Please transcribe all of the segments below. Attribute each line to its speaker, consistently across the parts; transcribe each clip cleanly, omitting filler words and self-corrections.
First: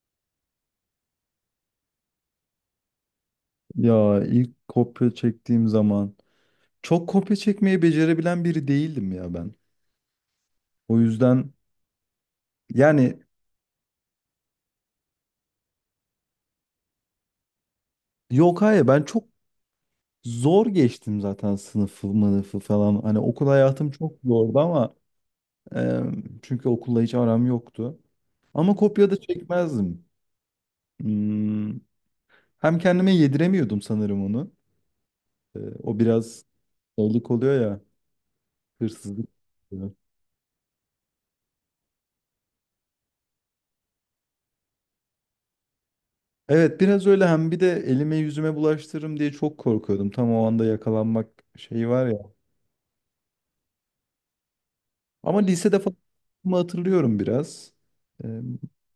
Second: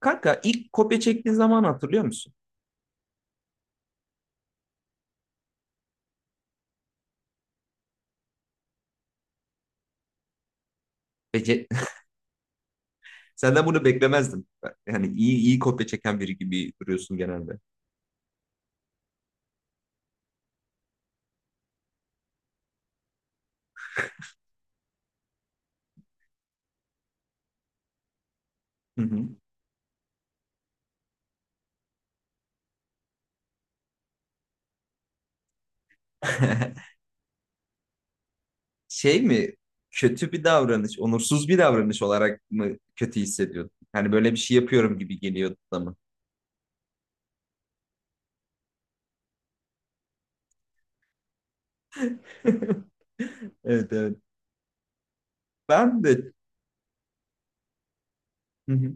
Speaker 1: Kanka, ilk kopya çektiğin zaman hatırlıyor musun?
Speaker 2: Ya ilk kopya çektiğim zaman çok kopya çekmeyi becerebilen biri değildim ya ben. O yüzden
Speaker 1: Peki.
Speaker 2: yani
Speaker 1: Senden bunu beklemezdim. Yani iyi iyi kopya çeken biri gibi duruyorsun genelde.
Speaker 2: yok hayır ben çok zor geçtim zaten sınıfı mınıfı falan. Hani okul hayatım çok zordu ama e, çünkü okulla hiç aram yoktu. Ama
Speaker 1: Hı
Speaker 2: kopya da
Speaker 1: hı.
Speaker 2: çekmezdim. Hmm, Hem kendime yediremiyordum sanırım onu. O biraz şeylik oluyor ya,
Speaker 1: Şey
Speaker 2: hırsızlık.
Speaker 1: mi? Kötü bir davranış, onursuz bir davranış olarak mı kötü hissediyordun? Hani böyle bir şey yapıyorum gibi geliyordu da mı?
Speaker 2: Evet biraz öyle, hem bir de elime yüzüme bulaştırırım diye çok korkuyordum. Tam o anda yakalanmak şeyi var ya.
Speaker 1: Evet, evet.
Speaker 2: Ama lisede falan
Speaker 1: Ben de.
Speaker 2: hatırlıyorum biraz. Ee,
Speaker 1: Hı hı.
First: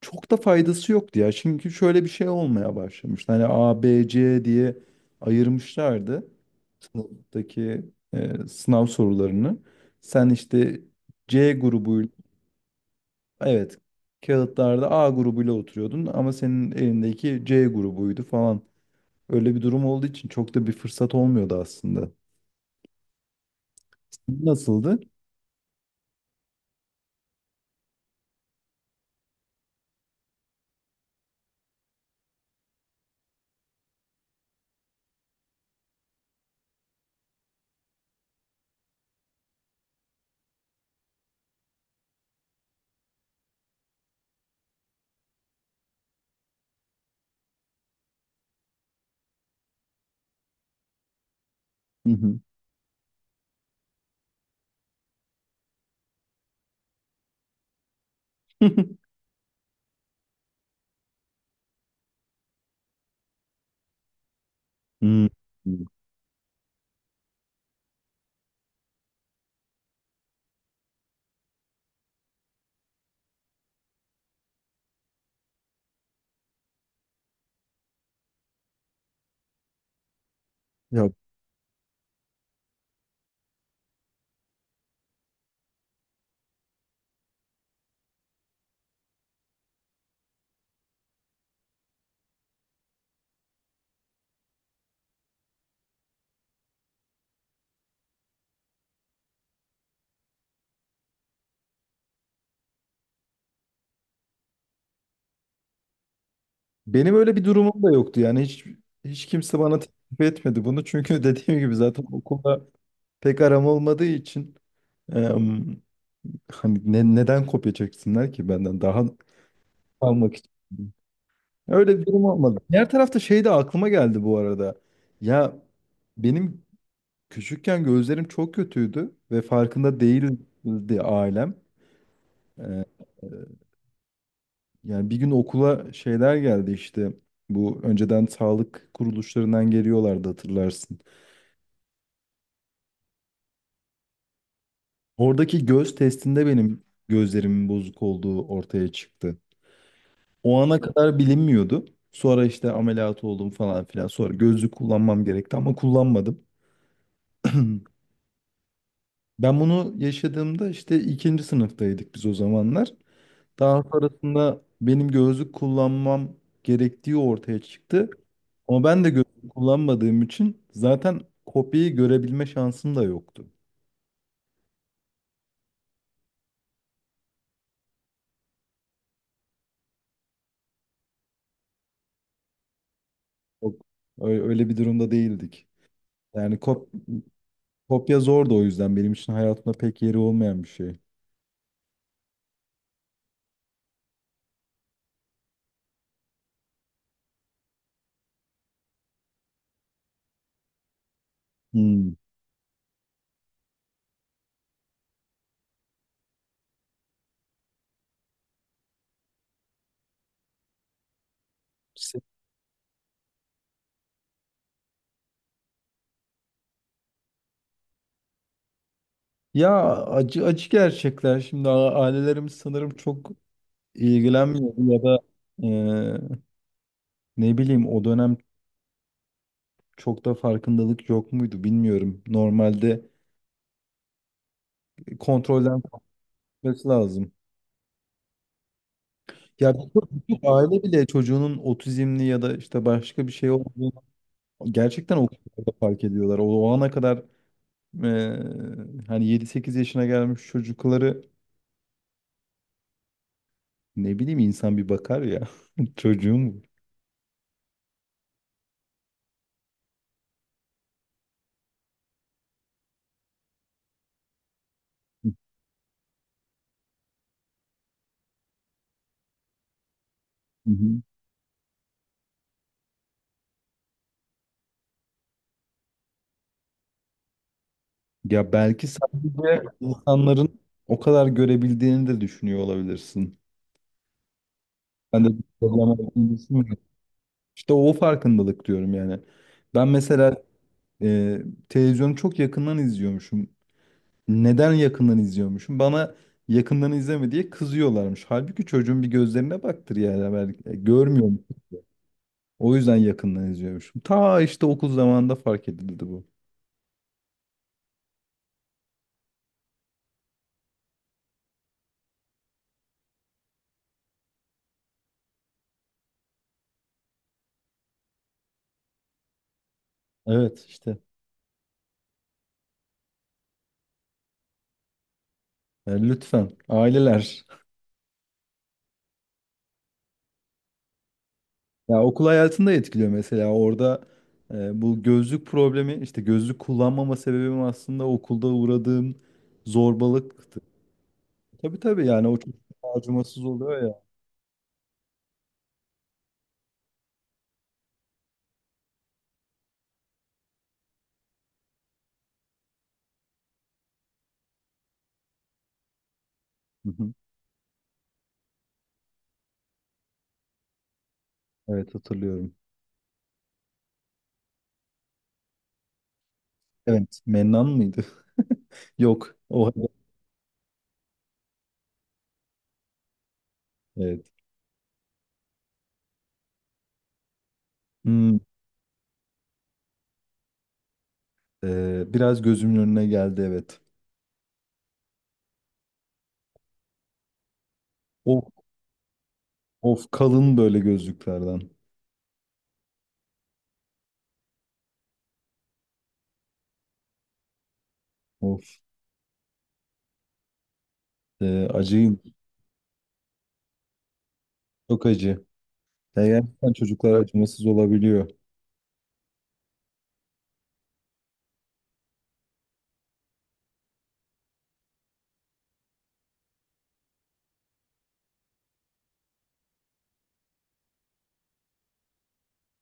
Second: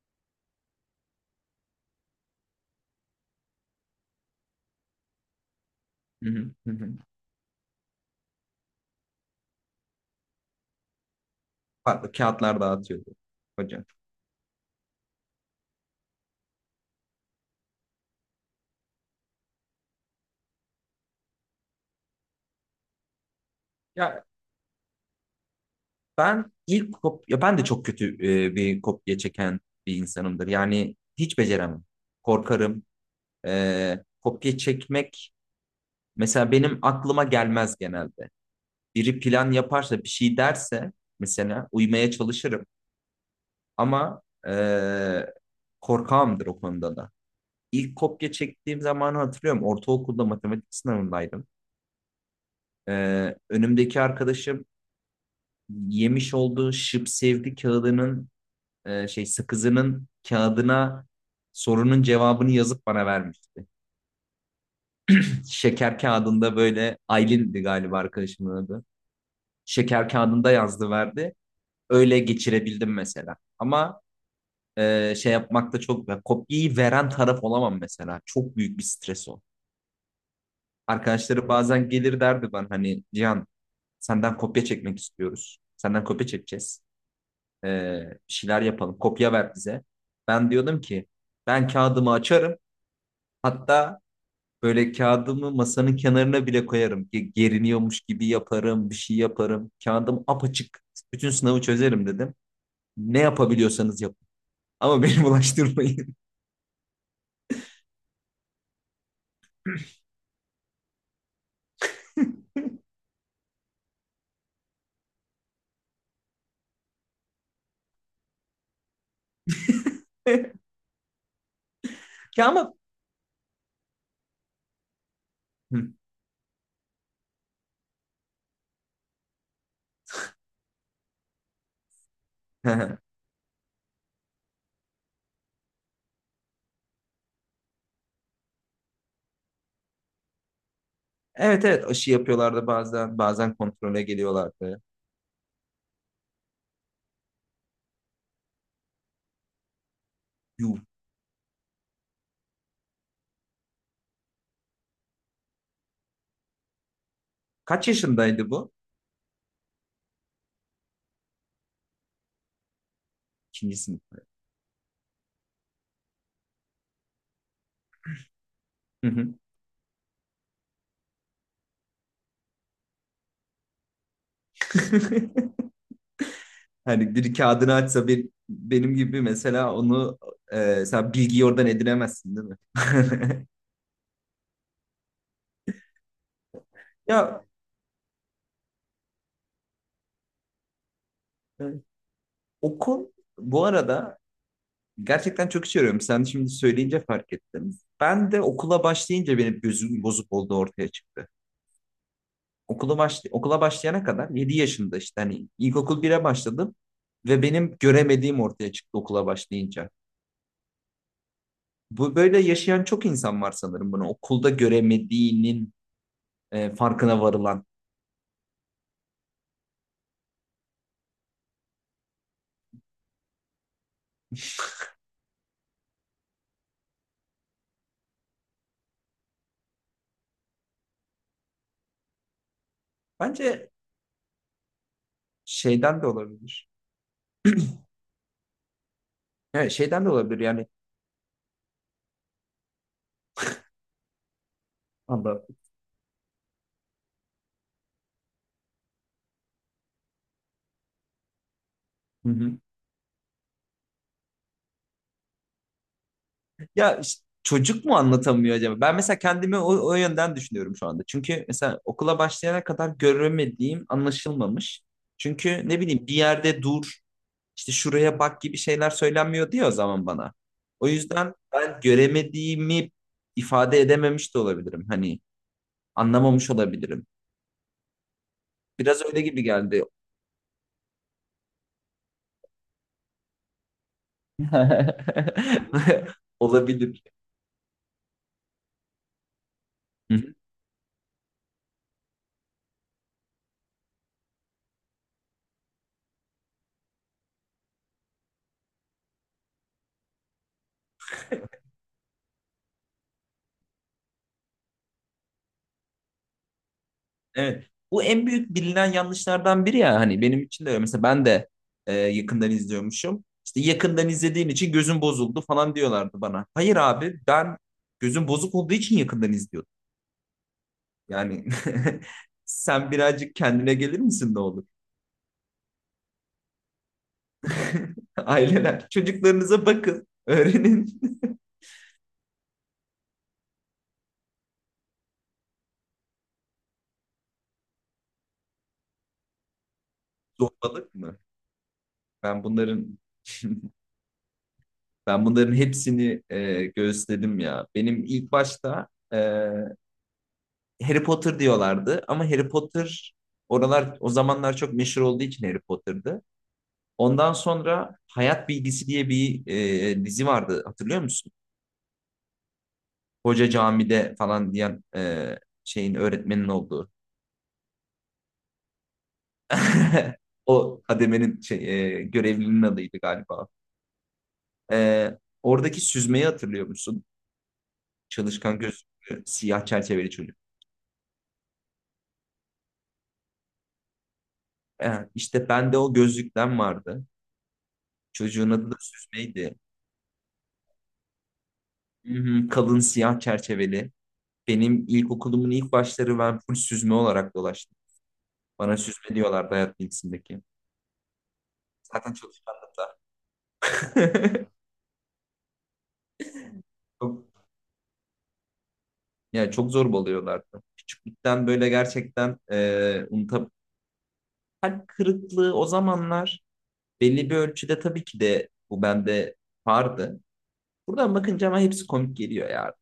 Speaker 2: Çok da faydası yoktu ya. Çünkü şöyle bir şey olmaya başlamıştı. Hani A, B, C diye ayırmışlardı
Speaker 1: Hı hı. Hı hı.
Speaker 2: sınıftaki sınav sorularını. Sen işte C grubuyla
Speaker 1: Farklı kağıtlar dağıtıyordu
Speaker 2: evet
Speaker 1: hocam.
Speaker 2: kağıtlarda A grubuyla oturuyordun ama senin elindeki C grubuydu falan. Öyle bir durum olduğu için çok da bir fırsat olmuyordu aslında.
Speaker 1: Ya,
Speaker 2: Nasıldı?
Speaker 1: Ben ilk kop ya ben de çok kötü bir kopya çeken bir insanımdır. Yani hiç beceremem. Korkarım. Kopya çekmek mesela benim aklıma gelmez genelde. Biri plan yaparsa, bir şey derse mesela uymaya çalışırım. Ama e, korkağımdır o konuda da. İlk kopya çektiğim zamanı hatırlıyorum. Ortaokulda matematik sınavındaydım.
Speaker 2: Hı hı.
Speaker 1: E, önümdeki arkadaşım yemiş olduğu şıp sevdi kağıdının, şey, sakızının kağıdına sorunun cevabını yazıp bana vermişti.
Speaker 2: Hmm.
Speaker 1: Şeker kağıdında, böyle, Aylin'di galiba arkadaşımın adı. Şeker kağıdında yazdı, verdi. Öyle geçirebildim mesela. Ama şey yapmakta çok, ya, kopyayı veren taraf olamam mesela. Çok büyük bir stres o.
Speaker 2: Ya
Speaker 1: Arkadaşları bazen gelir, derdi bana, hani: Cihan, senden kopya çekmek istiyoruz. Senden kopya çekeceğiz. E, bir şeyler yapalım. Kopya ver bize. Ben diyordum ki ben kağıdımı açarım. Hatta böyle kağıdımı masanın kenarına bile koyarım. Geriniyormuş gibi yaparım, bir şey yaparım. Kağıdım apaçık. Bütün sınavı çözerim, dedim. Ne yapabiliyorsanız yapın. Ama beni bulaştırmayın.
Speaker 2: benim öyle bir durumum da yoktu yani hiç kimse bana teklif etmedi bunu çünkü dediğim gibi zaten okulda pek aram olmadığı için em, hani neden kopya çeksinler ki benden daha almak için. Öyle bir durum
Speaker 1: Ya
Speaker 2: olmadı.
Speaker 1: ama...
Speaker 2: Diğer tarafta şey de aklıma geldi bu arada. Ya benim küçükken gözlerim çok kötüydü ve farkında değildi ailem.
Speaker 1: Hı.
Speaker 2: Ee, Yani bir gün okula şeyler geldi işte. Bu önceden sağlık kuruluşlarından geliyorlardı hatırlarsın.
Speaker 1: Evet, evet, aşı yapıyorlardı bazen. Bazen kontrole geliyorlardı.
Speaker 2: Oradaki göz testinde benim gözlerimin bozuk olduğu ortaya çıktı. O
Speaker 1: Yuh.
Speaker 2: ana kadar bilinmiyordu. Sonra işte ameliyat oldum falan filan. Sonra gözlük kullanmam gerekti ama kullanmadım.
Speaker 1: Kaç yaşındaydı bu?
Speaker 2: Ben bunu yaşadığımda işte ikinci sınıftaydık biz o zamanlar.
Speaker 1: İkinci
Speaker 2: Daha
Speaker 1: sınıf.
Speaker 2: sonrasında benim gözlük kullanmam gerektiği ortaya çıktı. Ama ben
Speaker 1: Hı
Speaker 2: de
Speaker 1: hı.
Speaker 2: gözlük kullanmadığım için zaten kopyayı görebilme şansım da yoktu.
Speaker 1: Hani biri kağıdını açsa bir, benim gibi mesela, onu, sen bilgiyi oradan edinemezsin, değil mi?
Speaker 2: Yok, öyle bir durumda değildik. Yani kopya zordu, o yüzden benim için hayatımda pek yeri olmayan bir şey.
Speaker 1: Ya, okul, bu arada, gerçekten çok işe yarıyorum. Sen şimdi söyleyince fark ettim. Ben de okula başlayınca benim gözüm bozuk olduğu ortaya çıktı.
Speaker 2: Hmm.
Speaker 1: Okula başlayana kadar, 7 yaşında, işte hani ilkokul 1'e başladım ve benim göremediğim ortaya çıktı okula başlayınca. Bu
Speaker 2: Se-
Speaker 1: böyle yaşayan çok insan var sanırım bunu. Okulda göremediğinin farkına varılan.
Speaker 2: Ya acı acı gerçekler. Şimdi ailelerimiz sanırım çok ilgilenmiyor ya da e, ne bileyim o dönem çok da farkındalık yok muydu bilmiyorum. Normalde
Speaker 1: Bence
Speaker 2: kontrolden
Speaker 1: şeyden de olabilir.
Speaker 2: kalkması lazım.
Speaker 1: Evet,
Speaker 2: Ya
Speaker 1: şeyden de
Speaker 2: birçok
Speaker 1: olabilir
Speaker 2: birçok
Speaker 1: yani.
Speaker 2: aile bile çocuğunun otizmli ya da işte başka bir şey olduğunu gerçekten o
Speaker 1: Allah.
Speaker 2: kadar da fark ediyorlar. O, o ana kadar eee, hani yedi sekiz yaşına gelmiş çocukları
Speaker 1: Hı hı.
Speaker 2: ne bileyim insan bir bakar ya, çocuğum bu.
Speaker 1: Ya, işte çocuk mu anlatamıyor acaba? Ben mesela kendimi o, o yönden düşünüyorum şu anda. Çünkü mesela okula başlayana kadar göremediğim anlaşılmamış. Çünkü ne bileyim, bir yerde dur, işte şuraya bak gibi şeyler söylenmiyor diyor o zaman bana.
Speaker 2: Hı
Speaker 1: O
Speaker 2: hı.
Speaker 1: yüzden ben göremediğimi ifade edememiş de olabilirim. Hani anlamamış olabilirim.
Speaker 2: Ya belki
Speaker 1: Biraz öyle gibi
Speaker 2: sadece
Speaker 1: geldi.
Speaker 2: insanların o kadar görebildiğini de düşünüyor olabilirsin. Ben de bir problem olduğunu düşünmüyorum.
Speaker 1: Olabilir.
Speaker 2: İşte o farkındalık diyorum yani. Ben mesela e, televizyonu çok yakından izliyormuşum. Neden yakından izliyormuşum? Bana yakından izleme diye kızıyorlarmış. Halbuki çocuğun bir gözlerine baktır, yani ben görmüyorum. O yüzden yakından izliyormuşum. Ta işte okul zamanında fark edildi bu.
Speaker 1: Evet. Bu en büyük bilinen yanlışlardan biri ya, hani benim için de öyle. Mesela ben de yakından izliyormuşum. İşte yakından izlediğin için gözün bozuldu falan diyorlardı bana. Hayır abi, ben gözüm bozuk olduğu için yakından izliyordum.
Speaker 2: Evet işte.
Speaker 1: Yani sen birazcık kendine gelir misin, ne olur?
Speaker 2: Yani lütfen aileler.
Speaker 1: Aileler, çocuklarınıza bakın, öğrenin.
Speaker 2: Ya okul hayatında etkiliyor mesela orada bu gözlük problemi, işte gözlük kullanmama sebebim aslında okulda uğradığım zorbalıktı.
Speaker 1: Zorbalık mı?
Speaker 2: Tabii tabii, yani o
Speaker 1: Ben
Speaker 2: çok
Speaker 1: bunların
Speaker 2: acımasız oluyor ya.
Speaker 1: Ben bunların hepsini gözledim ya. Benim ilk başta, Harry Potter diyorlardı, ama Harry Potter oralar o zamanlar çok meşhur olduğu için Harry Potter'dı.
Speaker 2: Hı hı.
Speaker 1: Ondan sonra Hayat Bilgisi diye bir dizi vardı, hatırlıyor musun?
Speaker 2: Evet hatırlıyorum.
Speaker 1: Hoca camide falan diyen, şeyin, öğretmenin olduğu.
Speaker 2: Evet. Mennan mıydı? Yok. O
Speaker 1: O kademenin şey, görevlinin adıydı galiba.
Speaker 2: evet.
Speaker 1: E, oradaki süzmeyi hatırlıyor musun?
Speaker 2: Hmm.
Speaker 1: Çalışkan, gözlüklü, siyah çerçeveli çocuk.
Speaker 2: Biraz gözümün önüne geldi evet.
Speaker 1: E, işte bende o gözlükten vardı.
Speaker 2: Of,
Speaker 1: Çocuğun adı da süzmeydi.
Speaker 2: of kalın böyle gözlüklerden.
Speaker 1: Hı hı, kalın siyah çerçeveli. Benim ilkokulumun ilk başları ben full süzme olarak dolaştım.
Speaker 2: Of,
Speaker 1: Bana süzme diyorlardı, hayat bilgisindeki. Zaten
Speaker 2: acıyım.
Speaker 1: çalışkandım da.
Speaker 2: Çok acı. Ya gerçekten çocuklar
Speaker 1: Çok,
Speaker 2: acımasız olabiliyor.
Speaker 1: yani çok zorbalıyorlardı. Küçüklükten böyle, gerçekten, unutab- kalp kırıklığı o zamanlar belli bir ölçüde tabii ki de bu bende vardı. Buradan bakınca ama hepsi komik geliyor ya.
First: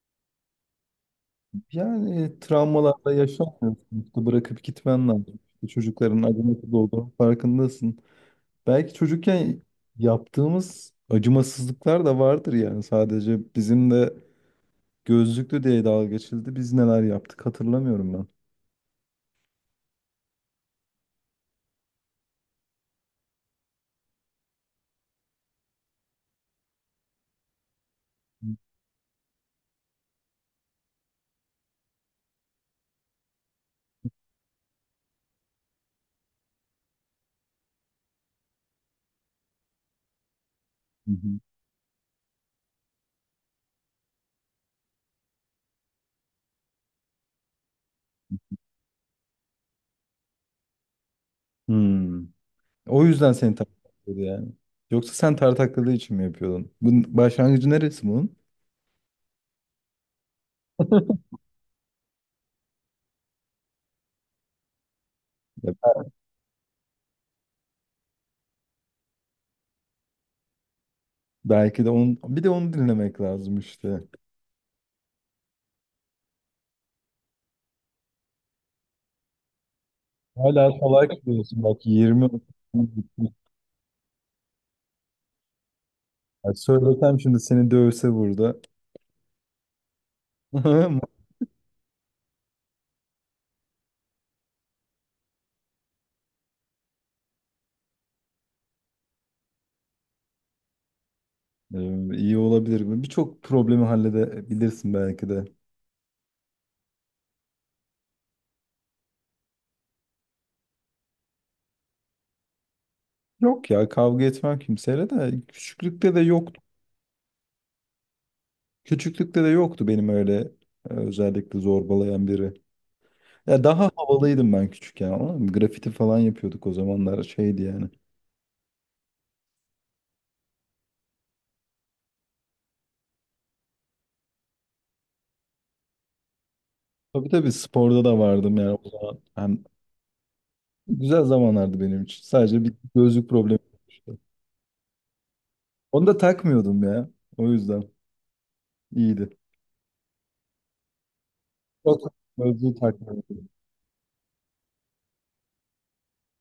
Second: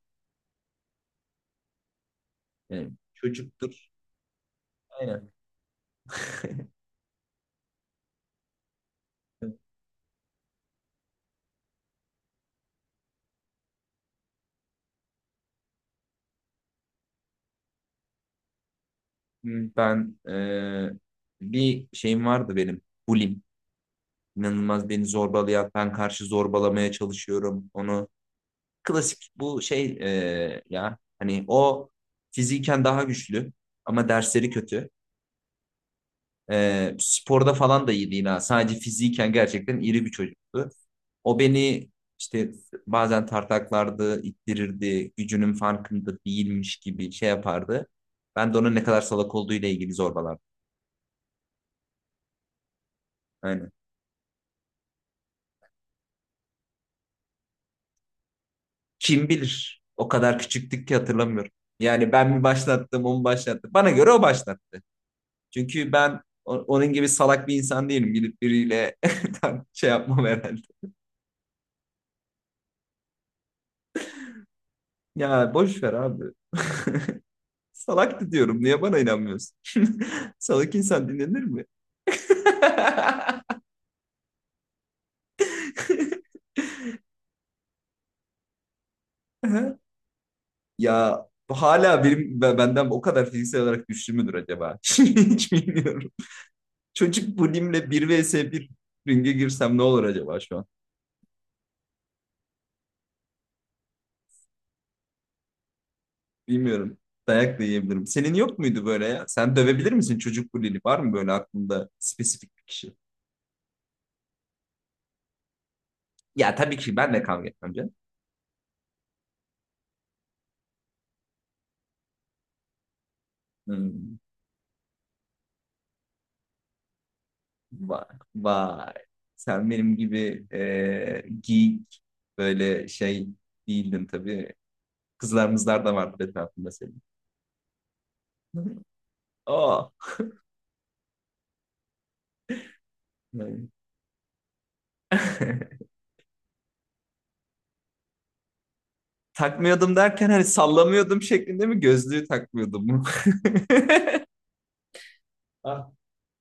Speaker 2: Yani
Speaker 1: Yani
Speaker 2: travmalarla yaşamıyorsun.
Speaker 1: çocuktur.
Speaker 2: İşte bırakıp gitmen
Speaker 1: Aynen.
Speaker 2: lazım. İşte çocukların acımasız olduğunun farkındasın. Belki çocukken yaptığımız acımasızlıklar da vardır yani. Sadece bizim de gözlüklü diye dalga geçildi. Biz neler yaptık hatırlamıyorum.
Speaker 1: Ben, bir şeyim vardı benim. Bulim. İnanılmaz beni zorbalayan, ben karşı zorbalamaya çalışıyorum. Onu,
Speaker 2: Hı
Speaker 1: klasik bu şey, ya hani o fiziken daha güçlü ama dersleri kötü. Sporda falan da iyi değil ha. Sadece fiziken gerçekten iri bir çocuktu.
Speaker 2: hı.
Speaker 1: O beni işte bazen tartaklardı, ittirirdi, gücünün farkında değilmiş gibi şey yapardı. Ben de onun ne kadar salak olduğu ile ilgili zorbalardım.
Speaker 2: Hmm. O yüzden seni
Speaker 1: Aynen.
Speaker 2: tartakladı yani. Yoksa sen tartakladığı için mi yapıyordun? Bunun başlangıcı neresi bunun?
Speaker 1: Kim bilir? O kadar küçüktük ki hatırlamıyorum. Yani ben mi başlattım, o mu başlattı? Bana göre o başlattı.
Speaker 2: Ya
Speaker 1: Çünkü ben onun gibi salak bir insan değilim. Gidip biriyle şey yapmam herhalde.
Speaker 2: belki de onu, bir de onu dinlemek lazım işte.
Speaker 1: Ya boş ver abi. Salaktı diyorum. Niye bana inanmıyorsun? Salak
Speaker 2: Hala kolay
Speaker 1: insan dinlenir
Speaker 2: kılıyorsun
Speaker 1: mi?
Speaker 2: bak, 20. Ya söylesem şimdi seni dövse burada.
Speaker 1: Ya, hala benim benden o kadar fiziksel olarak güçlü müdür acaba? Hiç bilmiyorum. Çocuk bulimle 1 vs bir ringe girsem ne olur acaba şu an?
Speaker 2: İyi olabilir mi? Birçok problemi halledebilirsin belki de.
Speaker 1: Bilmiyorum. Dayak da yiyebilirim. Senin yok muydu böyle ya? Sen dövebilir misin çocuk bulili? Var mı böyle aklında spesifik bir kişi?
Speaker 2: Yok ya, kavga etmem kimseyle, de küçüklükte de
Speaker 1: Ya
Speaker 2: yoktu.
Speaker 1: tabii ki ben de kavga etmem canım.
Speaker 2: Küçüklükte de yoktu benim öyle özellikle zorbalayan biri. Ya daha
Speaker 1: Hmm.
Speaker 2: havalıydım ben küçükken, ama grafiti falan yapıyorduk o zamanlar, şeydi yani.
Speaker 1: Vay, vay. Sen benim gibi, geek, böyle şey değildin tabii. Kızlarımızlar da vardı etrafında senin.
Speaker 2: Tabii tabii, sporda da vardım yani o zaman. Hem
Speaker 1: Oh.
Speaker 2: güzel zamanlardı benim için. Sadece bir gözlük problemi olmuştu. Onu da takmıyordum ya. O yüzden iyiydi.
Speaker 1: Takmıyordum derken hani sallamıyordum şeklinde mi,
Speaker 2: Yok.
Speaker 1: gözlüğü
Speaker 2: Gözlüğü
Speaker 1: takmıyordum mu?
Speaker 2: takmıyordum.
Speaker 1: Ah.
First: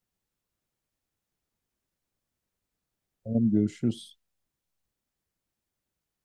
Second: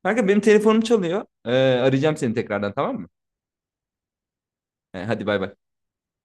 Speaker 1: Kanka, benim telefonum çalıyor. Arayacağım seni tekrardan, tamam mı?
Speaker 2: Tamam, görüşürüz.
Speaker 1: He, hadi bay bay.